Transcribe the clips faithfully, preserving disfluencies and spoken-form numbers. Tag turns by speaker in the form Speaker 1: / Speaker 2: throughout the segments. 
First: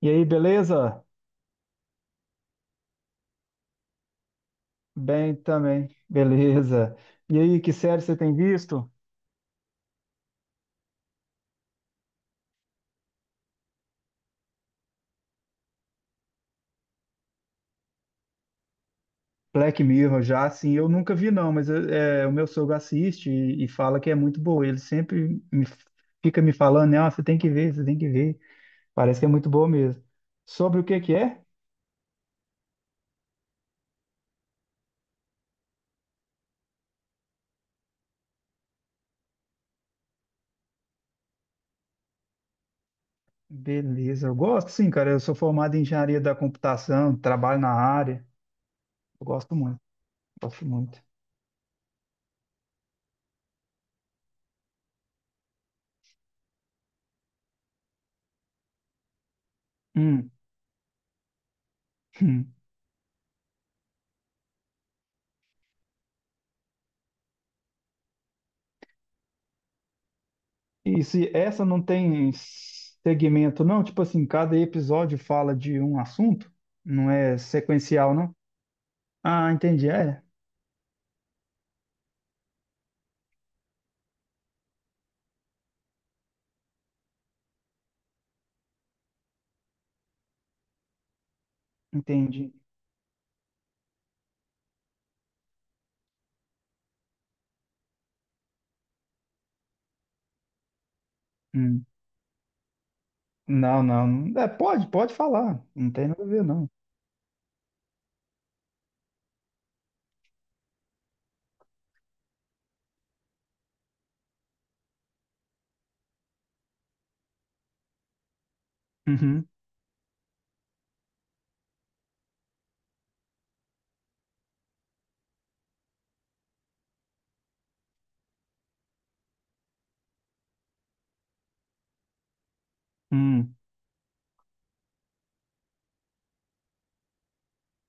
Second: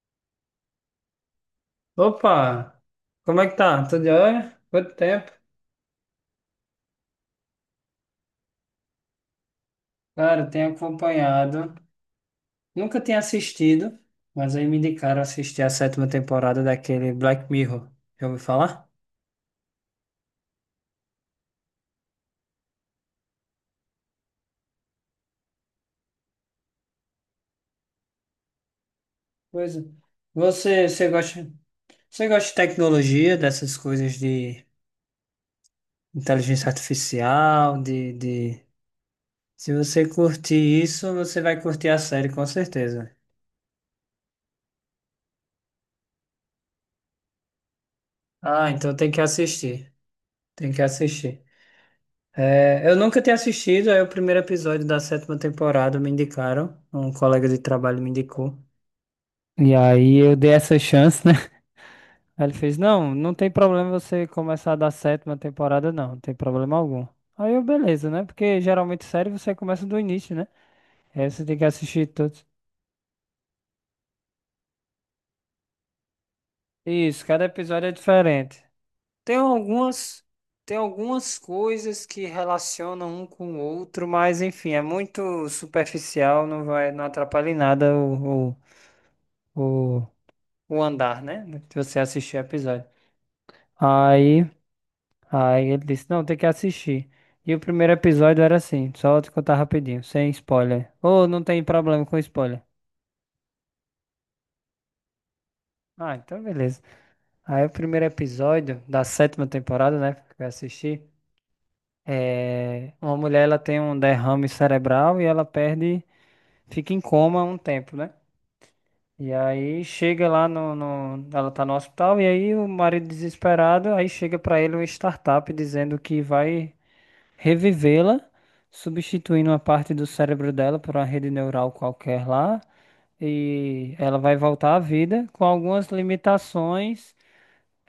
Speaker 1: E aí, beleza?
Speaker 2: Opa! Como é que tá? Tudo jóia? Quanto tempo?
Speaker 1: Bem também, beleza. E aí, que série você tem visto?
Speaker 2: Cara, eu tenho acompanhado. Nunca tinha assistido, mas aí me indicaram assistir a sétima temporada daquele Black Mirror. Já ouviu falar?
Speaker 1: Black Mirror, já assim, eu nunca vi não, mas eh, é, o meu sogro assiste e, e fala que é muito boa. Ele sempre me, fica me falando, né? "Ah, você tem que ver, você tem que ver." Parece que é muito boa
Speaker 2: Pois é.
Speaker 1: mesmo. Sobre o
Speaker 2: Você,
Speaker 1: que
Speaker 2: você
Speaker 1: que é?
Speaker 2: gosta, você gosta de tecnologia, dessas coisas de inteligência artificial, de, de... Se você curtir isso, você vai curtir a série, com certeza.
Speaker 1: Beleza, eu gosto sim, cara. Eu sou formado em engenharia da computação, trabalho na área.
Speaker 2: Ah, então tem que
Speaker 1: Eu gosto muito,
Speaker 2: assistir.
Speaker 1: gosto
Speaker 2: Tem que
Speaker 1: muito.
Speaker 2: assistir. É, eu nunca tinha assistido, aí o primeiro episódio da sétima temporada me indicaram, um colega de trabalho me indicou. E aí
Speaker 1: Hum.
Speaker 2: eu dei essa chance, né? Aí ele fez, não, não tem problema você começar da sétima temporada, não, não tem problema algum. Aí eu, beleza, né? Porque geralmente série você começa do início, né?
Speaker 1: E
Speaker 2: Aí
Speaker 1: se
Speaker 2: você tem
Speaker 1: essa
Speaker 2: que
Speaker 1: não
Speaker 2: assistir
Speaker 1: tem
Speaker 2: todos.
Speaker 1: segmento, não? Tipo assim, cada episódio fala de um assunto? Não
Speaker 2: Isso,
Speaker 1: é
Speaker 2: cada episódio é
Speaker 1: sequencial, não?
Speaker 2: diferente. Tem
Speaker 1: Ah, entendi. É,
Speaker 2: algumas, tem algumas coisas que relacionam um com o outro, mas enfim, é muito superficial, não vai, não atrapalha em nada o o, o andar, né? Se você assistir o
Speaker 1: entendi.
Speaker 2: episódio. Aí, aí ele disse, não, tem que assistir. E o primeiro episódio era assim, só vou te contar rapidinho, sem spoiler. Ou não tem
Speaker 1: Hum.
Speaker 2: problema com spoiler.
Speaker 1: Não, não. não- É, pode, pode falar. Não tem
Speaker 2: Ah,
Speaker 1: nada a
Speaker 2: então
Speaker 1: ver, não.
Speaker 2: beleza. Aí o primeiro episódio da sétima temporada, né, que eu assisti, é... uma mulher, ela tem um derrame cerebral e ela perde, fica em coma um tempo, né? E
Speaker 1: Uhum.
Speaker 2: aí chega lá no, no- ela tá no hospital e aí o marido desesperado, aí chega pra ele uma startup dizendo que vai revivê-la, substituindo uma parte do cérebro dela por uma rede neural qualquer lá,
Speaker 1: Hum.
Speaker 2: e ela vai voltar à vida com algumas limitações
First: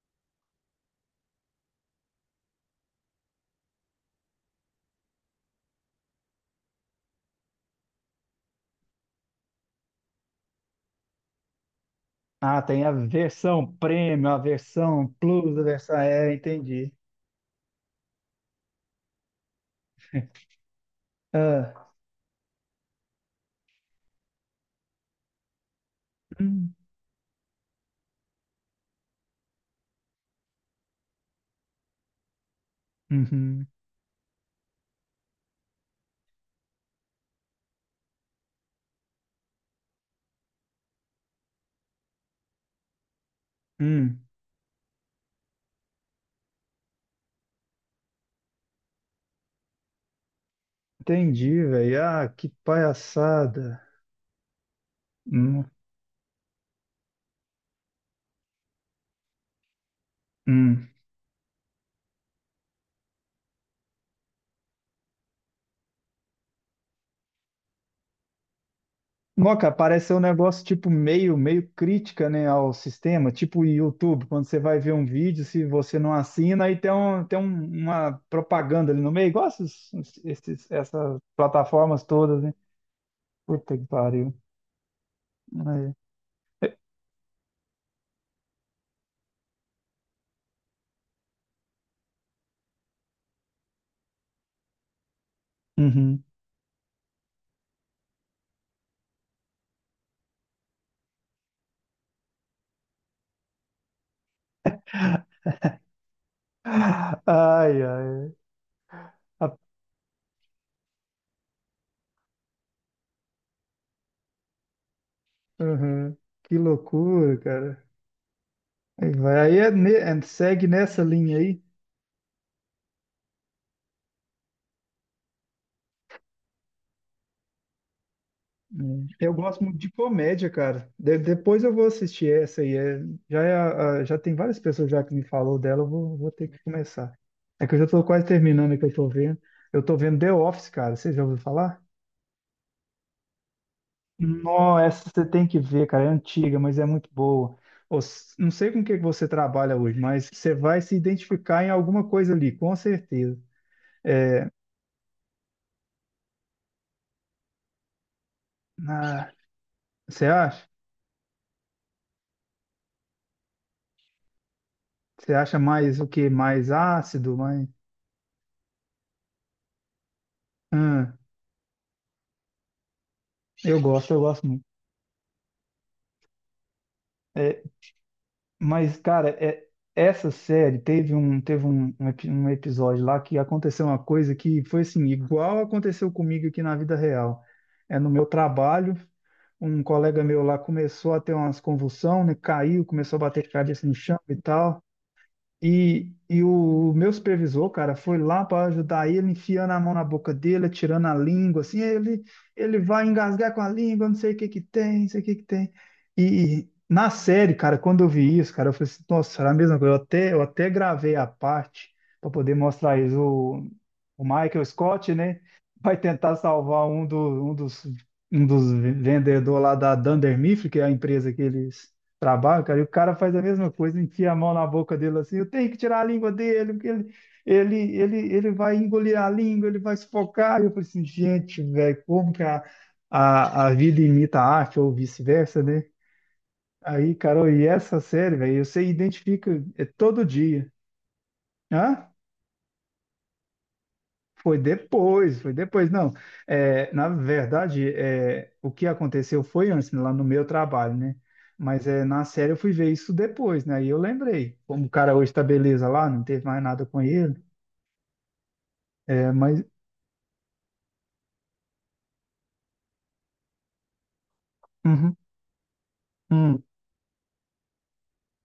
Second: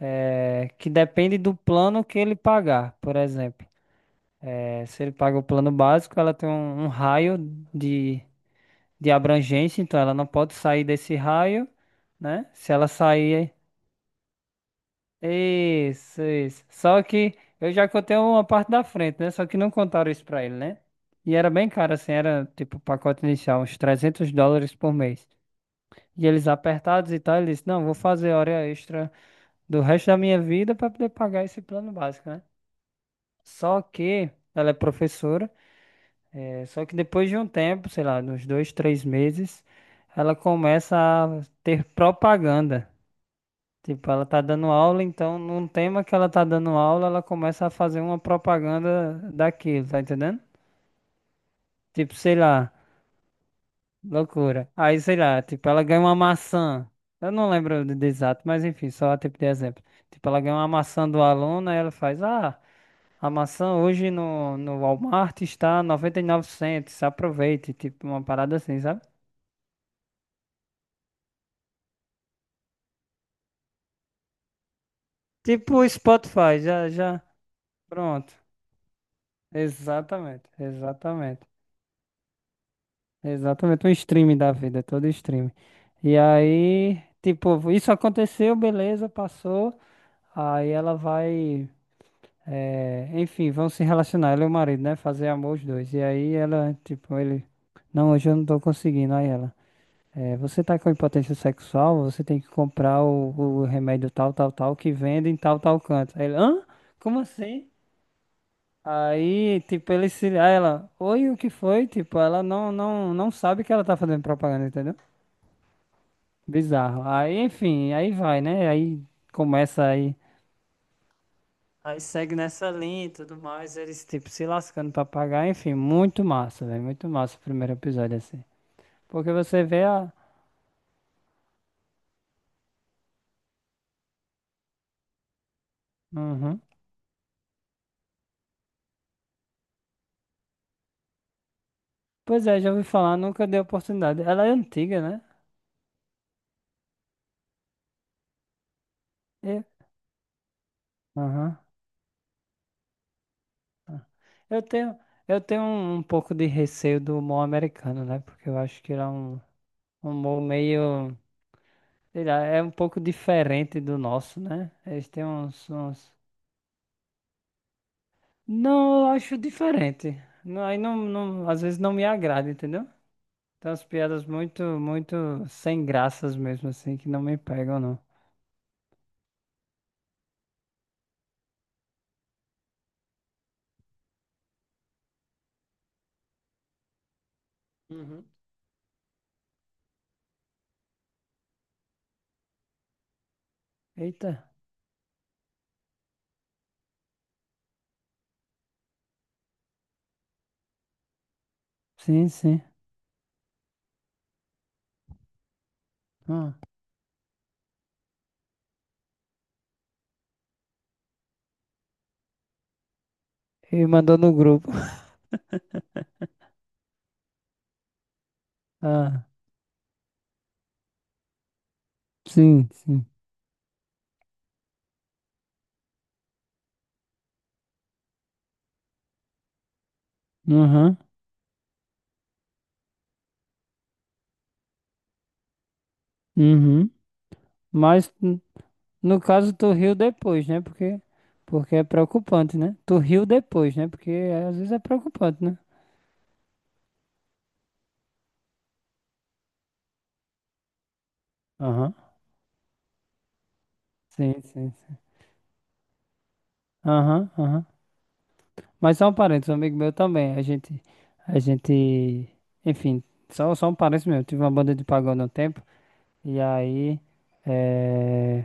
Speaker 2: eh, que dependem do plano que ele pagar, por exemplo. Eh, se ele paga o plano básico, ela tem um, um raio de de abrangência, então ela não pode sair desse raio, né?
Speaker 1: Ah,
Speaker 2: Se
Speaker 1: tem
Speaker 2: ela
Speaker 1: a
Speaker 2: sair...
Speaker 1: versão premium, a versão plus, a versão.
Speaker 2: Isso,
Speaker 1: É,
Speaker 2: isso.
Speaker 1: entendi.
Speaker 2: Só que eu já contei uma parte da frente, né? Só que não contaram isso pra ele, né? E era bem
Speaker 1: Ah,
Speaker 2: caro, assim, era tipo o pacote inicial, uns trezentos dólares por mês. E eles
Speaker 1: hum,
Speaker 2: apertados e tal, ele disse, não, vou fazer hora extra do resto da minha vida pra poder pagar esse plano básico, né?
Speaker 1: uhum,
Speaker 2: Só que ela é professora, é, só que depois de um tempo, sei lá, uns dois, três meses, ela começa a ter propaganda. Tipo,
Speaker 1: hum.
Speaker 2: ela tá dando aula, então num tema que ela tá dando aula, ela começa a fazer uma propaganda daquilo, tá entendendo?
Speaker 1: Entendi, velho.
Speaker 2: Tipo,
Speaker 1: Ah,
Speaker 2: sei
Speaker 1: que
Speaker 2: lá,
Speaker 1: palhaçada.
Speaker 2: loucura. Aí, sei lá,
Speaker 1: Hum,
Speaker 2: tipo, ela ganha uma maçã. Eu não lembro de, de exato, mas enfim, só a tipo de exemplo. Tipo, ela ganha uma
Speaker 1: hum.
Speaker 2: maçã do aluno, aí ela faz, ah, a maçã hoje no, no Walmart está noventa e nove cents, aproveite, tipo, uma parada assim, sabe?
Speaker 1: Moca, parece ser um negócio tipo meio, meio crítica, né, ao sistema, tipo o YouTube, quando você vai ver um vídeo, se
Speaker 2: Tipo o
Speaker 1: você não
Speaker 2: Spotify,
Speaker 1: assina, aí tem,
Speaker 2: já, já,
Speaker 1: um, tem um- uma
Speaker 2: pronto.
Speaker 1: propaganda ali no meio, igual esses,
Speaker 2: Exatamente,
Speaker 1: esses- essas
Speaker 2: exatamente.
Speaker 1: plataformas todas, né? Puta que
Speaker 2: Exatamente, um
Speaker 1: pariu.
Speaker 2: stream da vida, é todo stream.
Speaker 1: É.
Speaker 2: E aí, tipo, isso aconteceu, beleza, passou. Aí ela vai, eh, enfim, vão se relacionar, ela e o marido, né? Fazer amor os dois. E
Speaker 1: Uhum.
Speaker 2: aí ela, tipo, ele, não, hoje eu não tô conseguindo. Aí ela, eh, você tá com impotência sexual, você tem que comprar o, o remédio tal, tal, tal, que vende em tal, tal canto. Aí ele, hã? Como assim?
Speaker 1: Ai, ai. A-
Speaker 2: Aí, tipo, ele se... Aí ela, oi, o que foi? Tipo, ela não, não, não sabe que ela tá fazendo propaganda, entendeu?
Speaker 1: uhum. Que
Speaker 2: Bizarro.
Speaker 1: loucura,
Speaker 2: Aí,
Speaker 1: cara.
Speaker 2: enfim, aí vai, né? Aí
Speaker 1: Aí vai, aí é
Speaker 2: começa
Speaker 1: ne-
Speaker 2: aí.
Speaker 1: é- segue nessa linha aí.
Speaker 2: Aí segue nessa linha e tudo mais, eles tipo se lascando pra pagar, enfim, muito massa, velho, muito massa o primeiro episódio assim.
Speaker 1: É.
Speaker 2: Porque
Speaker 1: Eu gosto
Speaker 2: você
Speaker 1: muito
Speaker 2: vê
Speaker 1: de
Speaker 2: a...
Speaker 1: comédia, cara. De- depois eu vou assistir essa aí. É- já, é a- a- Já tem várias pessoas já que me falou dela, eu vou, vou ter que
Speaker 2: Uhum.
Speaker 1: começar. É que eu já tô quase terminando o que eu tô vendo. Eu tô vendo The Office, cara. Você já ouviu falar?
Speaker 2: Pois é, já ouvi falar, nunca dei oportunidade. Ela é
Speaker 1: Não,
Speaker 2: antiga,
Speaker 1: essa
Speaker 2: né?
Speaker 1: você tem que ver, cara. É antiga, mas é muito boa. Os- Não sei com o que que você
Speaker 2: E...
Speaker 1: trabalha hoje, mas você vai se
Speaker 2: Uhum.
Speaker 1: identificar em alguma coisa ali, com certeza.
Speaker 2: Eu tenho, eu tenho um, um pouco de receio do humor americano, né? Porque eu acho que ele é
Speaker 1: Ah,
Speaker 2: um um
Speaker 1: você
Speaker 2: humor
Speaker 1: acha?
Speaker 2: meio, sei lá, é um pouco diferente do nosso, né? Eles têm
Speaker 1: Você acha
Speaker 2: uns,
Speaker 1: mais o
Speaker 2: uns...
Speaker 1: quê? Mais ácido? Mais...
Speaker 2: Não, eu acho diferente. Não, aí não,
Speaker 1: Hum,
Speaker 2: não, às vezes não me agrada, entendeu? Tem
Speaker 1: eu
Speaker 2: umas
Speaker 1: gosto, eu
Speaker 2: piadas
Speaker 1: gosto
Speaker 2: muito,
Speaker 1: muito.
Speaker 2: muito sem graças mesmo, assim, que não me pegam, não.
Speaker 1: Mas, cara, é- essa série teve um, teve um, um epi- um episódio lá que aconteceu uma coisa que foi assim, igual aconteceu comigo aqui na vida real. É no meu
Speaker 2: Uhum.
Speaker 1: trabalho, um colega meu lá começou a ter umas convulsões, né? Caiu, começou a bater cabeça no chão
Speaker 2: Eita,
Speaker 1: e tal. E, e o meu supervisor, cara, foi lá para ajudar ele, enfiando a mão na boca dele, tirando a língua, assim, ele,
Speaker 2: sim, sim.
Speaker 1: ele vai engasgar com a língua, não sei o que que tem, não sei o que que tem.
Speaker 2: Ah,
Speaker 1: E na série, cara, quando eu vi isso, cara, eu falei assim, nossa, era a mesma coisa. Eu até, eu até gravei a parte para poder mostrar isso. O,
Speaker 2: ele mandou
Speaker 1: o
Speaker 2: no
Speaker 1: Michael
Speaker 2: grupo.
Speaker 1: Scott, né, vai tentar salvar um, do, um dos, um dos
Speaker 2: Ah,
Speaker 1: vendedores lá da Dunder Mifflin, que é a empresa que eles trabalho,
Speaker 2: sim,
Speaker 1: cara, e o
Speaker 2: sim.
Speaker 1: cara faz a mesma coisa, enfia a mão na boca dele assim, eu tenho que tirar a língua dele, porque ele, ele, ele, ele vai engolir a língua, ele vai sufocar. E eu falei
Speaker 2: Uhum,
Speaker 1: assim, gente, velho, como que a, a, a vida imita a arte, ou vice-versa, né?
Speaker 2: uhum.
Speaker 1: Aí, Carol, e essa
Speaker 2: Mas,
Speaker 1: série,
Speaker 2: n-
Speaker 1: velho, você
Speaker 2: no caso,
Speaker 1: identifica
Speaker 2: tu
Speaker 1: é,
Speaker 2: riu
Speaker 1: todo
Speaker 2: depois, né?
Speaker 1: dia.
Speaker 2: Porque, porque é
Speaker 1: Hã?
Speaker 2: preocupante, né? Tu riu depois, né? Porque é,
Speaker 1: Foi
Speaker 2: às vezes é
Speaker 1: depois,
Speaker 2: preocupante,
Speaker 1: foi
Speaker 2: né?
Speaker 1: depois. Não, é, na verdade, é, o que aconteceu foi antes, né, lá no meu trabalho, né? Mas
Speaker 2: Aham,
Speaker 1: é, na série eu fui ver isso depois, né? E eu
Speaker 2: sim,
Speaker 1: lembrei.
Speaker 2: sim,
Speaker 1: Como o
Speaker 2: sim.
Speaker 1: cara hoje tá beleza lá, não teve mais nada com
Speaker 2: Aham,
Speaker 1: ele.
Speaker 2: aham. Mas só um
Speaker 1: É,
Speaker 2: parênteses, um
Speaker 1: mas.
Speaker 2: amigo meu também. A gente, a gente, enfim, só, só um parênteses mesmo. Tive uma banda de
Speaker 1: Uhum,
Speaker 2: pagode há um tempo. E
Speaker 1: hum,
Speaker 2: aí, eh,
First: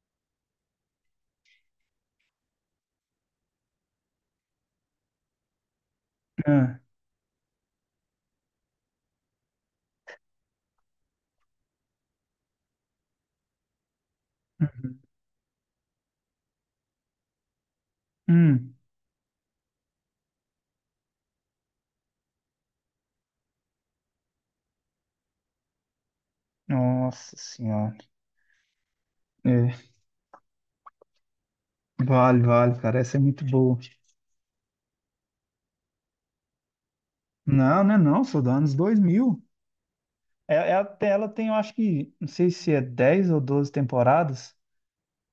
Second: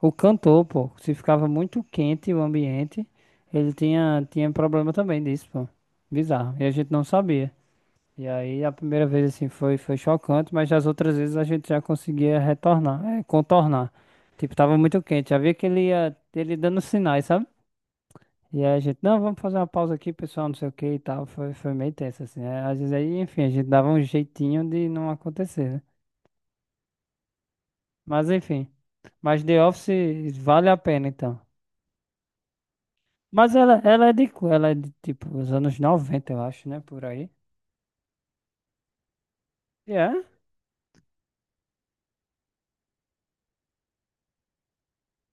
Speaker 2: o cantor, pô, se ficava muito quente o ambiente, ele tinha, tinha problema também disso, pô. Bizarro. E a
Speaker 1: ah,
Speaker 2: gente não sabia. E aí, a primeira vez, assim, foi, foi chocante, mas as outras vezes a gente já conseguia retornar, eh, contornar. Tipo, tava
Speaker 1: uhum,
Speaker 2: muito quente. Já via que ele ia, ele dando sinais, sabe? E
Speaker 1: hum.
Speaker 2: aí a gente, não, vamos fazer uma pausa aqui, pessoal, não sei o que e tal. Foi, foi meio tenso, assim, né? Às vezes aí, enfim, a gente dava um jeitinho de não acontecer, né?
Speaker 1: Nossa Senhora.
Speaker 2: Mas enfim. Mas The
Speaker 1: É,
Speaker 2: Office vale a pena, então.
Speaker 1: vale, vale, cara. Essa é muito
Speaker 2: Mas ela,
Speaker 1: boa.
Speaker 2: ela é de, qu- ela é de, tipo, os anos noventa, eu acho, né? Por aí.
Speaker 1: Não, não é não, sou dos anos dois mil.
Speaker 2: E é?
Speaker 1: É, é, até- ela tem, eu acho que, não sei se é dez ou doze temporadas.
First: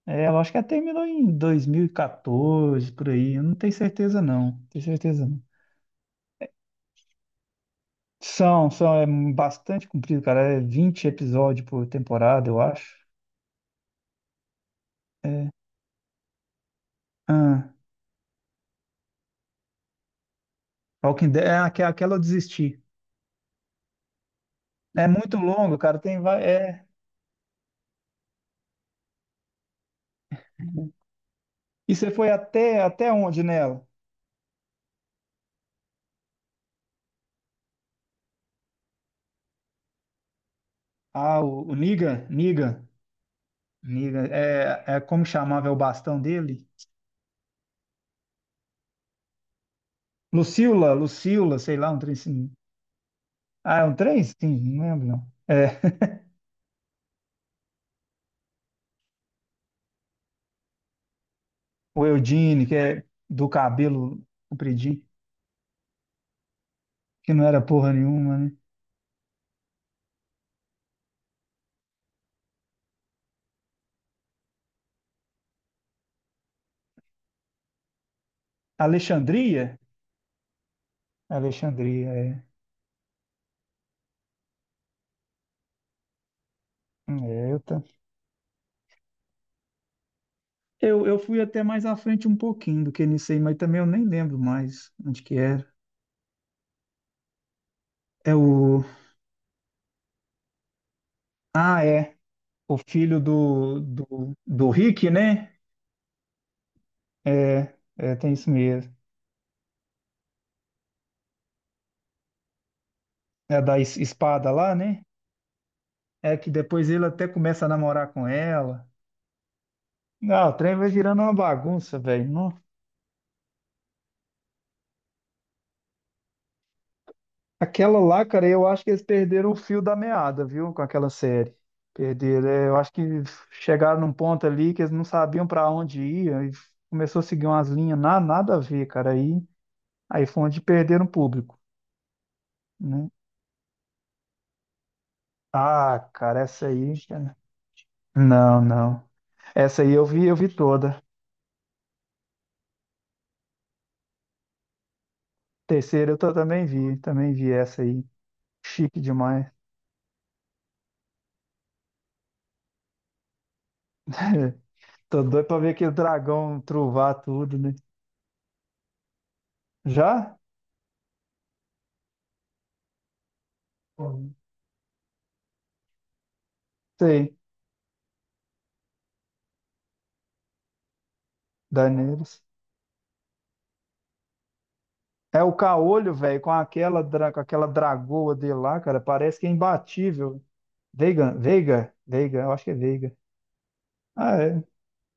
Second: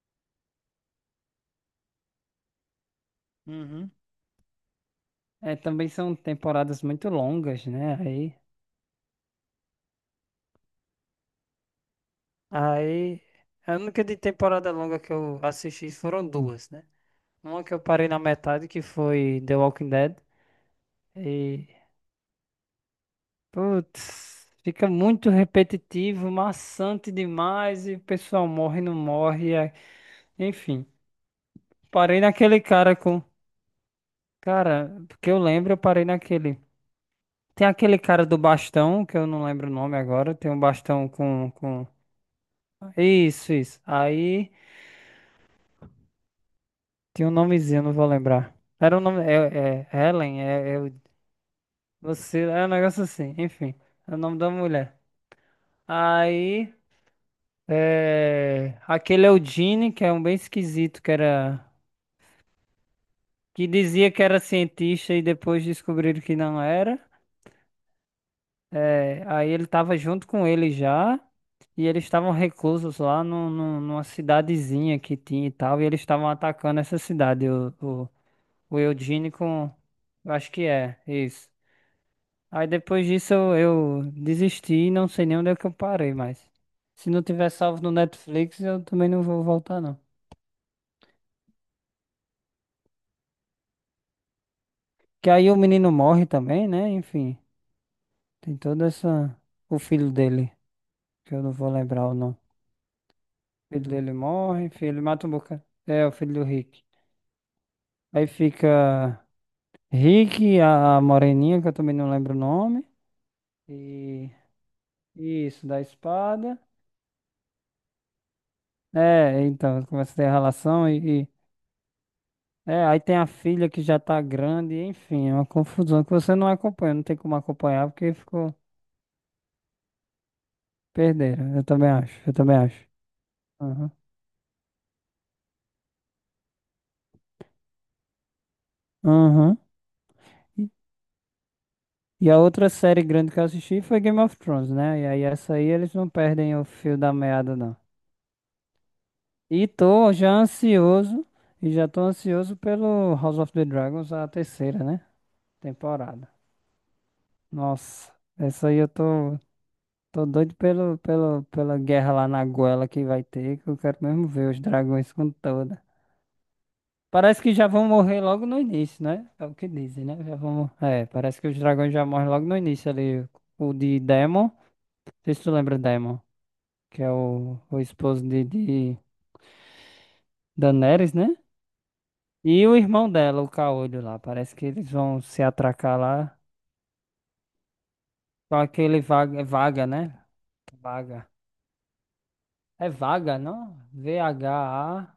Speaker 1: É, eu acho que até terminou em dois mil e quatorze, por aí. Eu não tenho
Speaker 2: Uhum.
Speaker 1: certeza, não. Não tenho certeza, não.
Speaker 2: É, também são temporadas muito longas, né? Aí,
Speaker 1: São, são, é bastante comprido, cara. É vinte episódios por temporada, eu acho.
Speaker 2: aí, a única de temporada longa que eu assisti foram duas, né? Uma
Speaker 1: Ah,
Speaker 2: que eu parei na metade, que foi The Walking Dead.
Speaker 1: Walking Dead, é aque- aquela eu desisti.
Speaker 2: Putz, fica
Speaker 1: É
Speaker 2: muito
Speaker 1: muito longo, cara. Tem,
Speaker 2: repetitivo,
Speaker 1: vai- é...
Speaker 2: maçante demais e o pessoal morre, não morre, é... Enfim,
Speaker 1: E você
Speaker 2: parei
Speaker 1: foi
Speaker 2: naquele
Speaker 1: até,
Speaker 2: cara
Speaker 1: até
Speaker 2: com...
Speaker 1: onde nela?
Speaker 2: Cara, porque eu lembro, eu parei naquele. Tem aquele cara do bastão, que eu não lembro o nome agora. Tem um bastão
Speaker 1: Ah,
Speaker 2: com,
Speaker 1: o, o
Speaker 2: com...
Speaker 1: Negan, Negan,
Speaker 2: Isso, isso.
Speaker 1: Negan.
Speaker 2: Aí
Speaker 1: É, é como chamava é o bastão dele?
Speaker 2: tinha um nomezinho, não vou lembrar. Era um nome. É, é é Helen, é, é...
Speaker 1: Lucila,
Speaker 2: o-
Speaker 1: Lucila, sei lá, um trem
Speaker 2: Você...
Speaker 1: assim.
Speaker 2: é um negócio assim, enfim.
Speaker 1: Ah, é um
Speaker 2: É o
Speaker 1: trem?
Speaker 2: nome
Speaker 1: Sim,
Speaker 2: da
Speaker 1: não
Speaker 2: mulher.
Speaker 1: lembro, não. É.
Speaker 2: Aí... É, aquele é o Gene, que é um bem esquisito, que era
Speaker 1: O Eudine, que é do
Speaker 2: que dizia
Speaker 1: cabelo
Speaker 2: que era
Speaker 1: compridinho,
Speaker 2: cientista e depois descobriram que não era.
Speaker 1: que não era porra nenhuma, né?
Speaker 2: É, aí ele tava junto com ele já, e eles estavam reclusos lá no, no- numa cidadezinha que tinha e tal, e eles estavam atacando essa cidade, o, o, o Eugene com...
Speaker 1: Alexandria?
Speaker 2: Eu acho que é isso.
Speaker 1: Alexandria, é.
Speaker 2: Aí depois disso eu, eu desisti e não sei nem onde é que eu parei mais. Se não tiver
Speaker 1: É, eu,
Speaker 2: salvo
Speaker 1: tá-
Speaker 2: no Netflix, eu também não vou voltar, não.
Speaker 1: eu, eu fui até mais à frente um pouquinho do que nisso aí, mas também eu nem lembro mais onde
Speaker 2: Que
Speaker 1: que
Speaker 2: aí o
Speaker 1: era.
Speaker 2: menino morre também, né? Enfim,
Speaker 1: É
Speaker 2: tem
Speaker 1: o.
Speaker 2: toda essa... O filho dele, que eu não vou
Speaker 1: Ah,
Speaker 2: lembrar o
Speaker 1: é.
Speaker 2: nome.
Speaker 1: O filho
Speaker 2: O
Speaker 1: do,
Speaker 2: filho dele
Speaker 1: do, do
Speaker 2: morre, filho
Speaker 1: Rick,
Speaker 2: mata um
Speaker 1: né?
Speaker 2: bocado. É, o filho do Rick.
Speaker 1: É, é,
Speaker 2: Aí
Speaker 1: tem isso mesmo.
Speaker 2: fica Rick, a a moreninha, que eu também não lembro o nome.
Speaker 1: É da es-
Speaker 2: E
Speaker 1: espada lá, né?
Speaker 2: isso, da
Speaker 1: É que
Speaker 2: espada.
Speaker 1: depois ele até começa a namorar com ela.
Speaker 2: É, então, começa a ter
Speaker 1: Não, o trem
Speaker 2: relação
Speaker 1: vai virando
Speaker 2: e...
Speaker 1: uma
Speaker 2: e-
Speaker 1: bagunça, velho.
Speaker 2: é, aí tem a filha que já tá grande, enfim, é uma confusão que você não acompanha, não tem como acompanhar
Speaker 1: Aquela
Speaker 2: porque
Speaker 1: lá, cara,
Speaker 2: ficou...
Speaker 1: eu acho que eles perderam o fio da meada, viu? Com aquela série.
Speaker 2: Perderam, eu também acho, eu
Speaker 1: Perderam.
Speaker 2: também
Speaker 1: É, eu
Speaker 2: acho.
Speaker 1: acho que
Speaker 2: Aham.
Speaker 1: chegaram num ponto ali que eles não sabiam pra onde ir, e começou a seguir umas linhas na, nada a ver, cara. Aí,
Speaker 2: Aham.
Speaker 1: aí foi onde perderam o público,
Speaker 2: E a outra série
Speaker 1: né?
Speaker 2: grande que eu assisti foi Game of Thrones, né? E aí essa aí eles
Speaker 1: Ah,
Speaker 2: não
Speaker 1: cara,
Speaker 2: perdem o
Speaker 1: essa
Speaker 2: fio
Speaker 1: aí.
Speaker 2: da
Speaker 1: Cara,
Speaker 2: meada, não.
Speaker 1: não, não.
Speaker 2: E
Speaker 1: Essa aí eu
Speaker 2: tô
Speaker 1: vi,
Speaker 2: já
Speaker 1: eu vi toda.
Speaker 2: ansioso, e já tô ansioso pelo House of the Dragons, a terceira, né?
Speaker 1: Terceira eu
Speaker 2: Temporada.
Speaker 1: tô- também vi, também vi essa aí.
Speaker 2: Nossa, essa aí eu
Speaker 1: Chique
Speaker 2: tô,
Speaker 1: demais.
Speaker 2: tô doido pelo, pelo, pela guerra lá na goela que vai ter, que eu quero mesmo ver os dragões
Speaker 1: Tô
Speaker 2: com
Speaker 1: doido pra ver
Speaker 2: toda...
Speaker 1: aquele dragão truvar
Speaker 2: Parece que
Speaker 1: tudo,
Speaker 2: já
Speaker 1: né?
Speaker 2: vão morrer logo no início, né? É o que dizem, né? Já
Speaker 1: Já?
Speaker 2: vão... É, parece que os dragões já morrem logo no início ali. O de Demon, não sei se tu lembra Demon, que é
Speaker 1: Sei,
Speaker 2: o, o esposo de, de Daenerys, né?
Speaker 1: Daenerys.
Speaker 2: E o irmão dela, o Caolho lá. Parece que eles vão
Speaker 1: É
Speaker 2: se
Speaker 1: o
Speaker 2: atracar
Speaker 1: caolho,
Speaker 2: lá
Speaker 1: velho, com aquela, dra- com aquela dragoa dele
Speaker 2: com
Speaker 1: lá, cara,
Speaker 2: aquele
Speaker 1: parece
Speaker 2: vaga, é
Speaker 1: que é
Speaker 2: vaga, né?
Speaker 1: imbatível.
Speaker 2: Vaga.
Speaker 1: Veiga, Veiga, Veiga, eu acho que é
Speaker 2: É
Speaker 1: Veiga.
Speaker 2: vaga, não?
Speaker 1: Ah, é,
Speaker 2: V H A G A R,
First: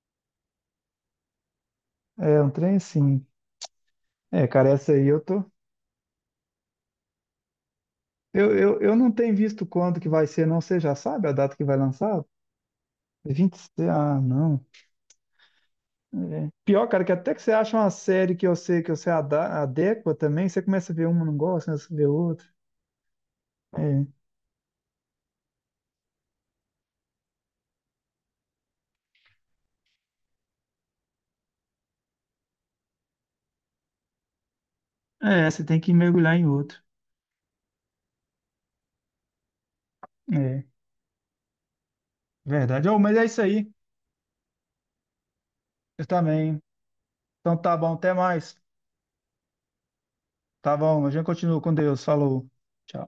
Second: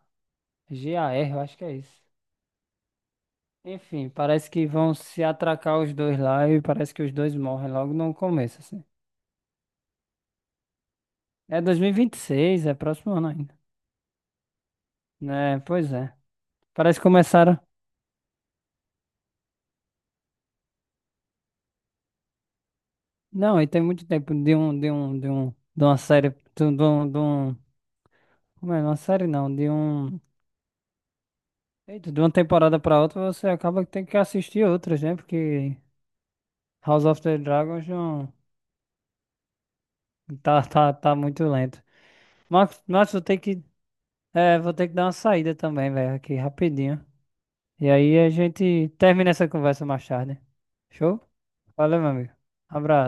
Speaker 2: eu acho que é isso.
Speaker 1: é um trem assim.
Speaker 2: Enfim,
Speaker 1: É,
Speaker 2: parece que
Speaker 1: cara, essa
Speaker 2: vão
Speaker 1: aí eu
Speaker 2: se
Speaker 1: tô.
Speaker 2: atracar os dois lá e parece que os dois morrem logo no
Speaker 1: Eu,
Speaker 2: começo,
Speaker 1: eu,
Speaker 2: assim.
Speaker 1: eu não tenho visto quando que vai ser, não. Você já sabe a data
Speaker 2: É
Speaker 1: que vai
Speaker 2: dois mil e e vinte e
Speaker 1: lançar?
Speaker 2: seis, é próximo ano ainda,
Speaker 1: vinte... Ah, não.
Speaker 2: né? Pois é.
Speaker 1: É. Pior,
Speaker 2: Parece que
Speaker 1: cara, que até que você
Speaker 2: começaram.
Speaker 1: acha uma série que eu sei que você ada- adequa também, você começa a ver uma, não gosta, começa a ver outra.
Speaker 2: Não, e tem
Speaker 1: É.
Speaker 2: muito tempo de um, de um, de um, de uma série, de um, de um, de um- Como é? Uma série não, de um. Eita, de uma temporada pra outra você acaba que tem que assistir outras, né?
Speaker 1: É, você
Speaker 2: Porque
Speaker 1: tem que mergulhar em outro.
Speaker 2: House of the Dragons não. Tá,
Speaker 1: É,
Speaker 2: tá, tá muito lento. Mas,
Speaker 1: verdade. Ô,
Speaker 2: mas
Speaker 1: mas
Speaker 2: vou
Speaker 1: é
Speaker 2: ter
Speaker 1: isso
Speaker 2: que...
Speaker 1: aí.
Speaker 2: É, vou ter que dar uma saída também,
Speaker 1: Eu
Speaker 2: velho, aqui
Speaker 1: também.
Speaker 2: rapidinho.
Speaker 1: Então tá
Speaker 2: E
Speaker 1: bom, até
Speaker 2: aí a
Speaker 1: mais.
Speaker 2: gente termina essa conversa mais tarde.
Speaker 1: Tá bom, a
Speaker 2: Show?
Speaker 1: gente continua com
Speaker 2: Valeu,
Speaker 1: Deus.
Speaker 2: meu amigo.
Speaker 1: Falou.
Speaker 2: Abraço.
Speaker 1: Tchau.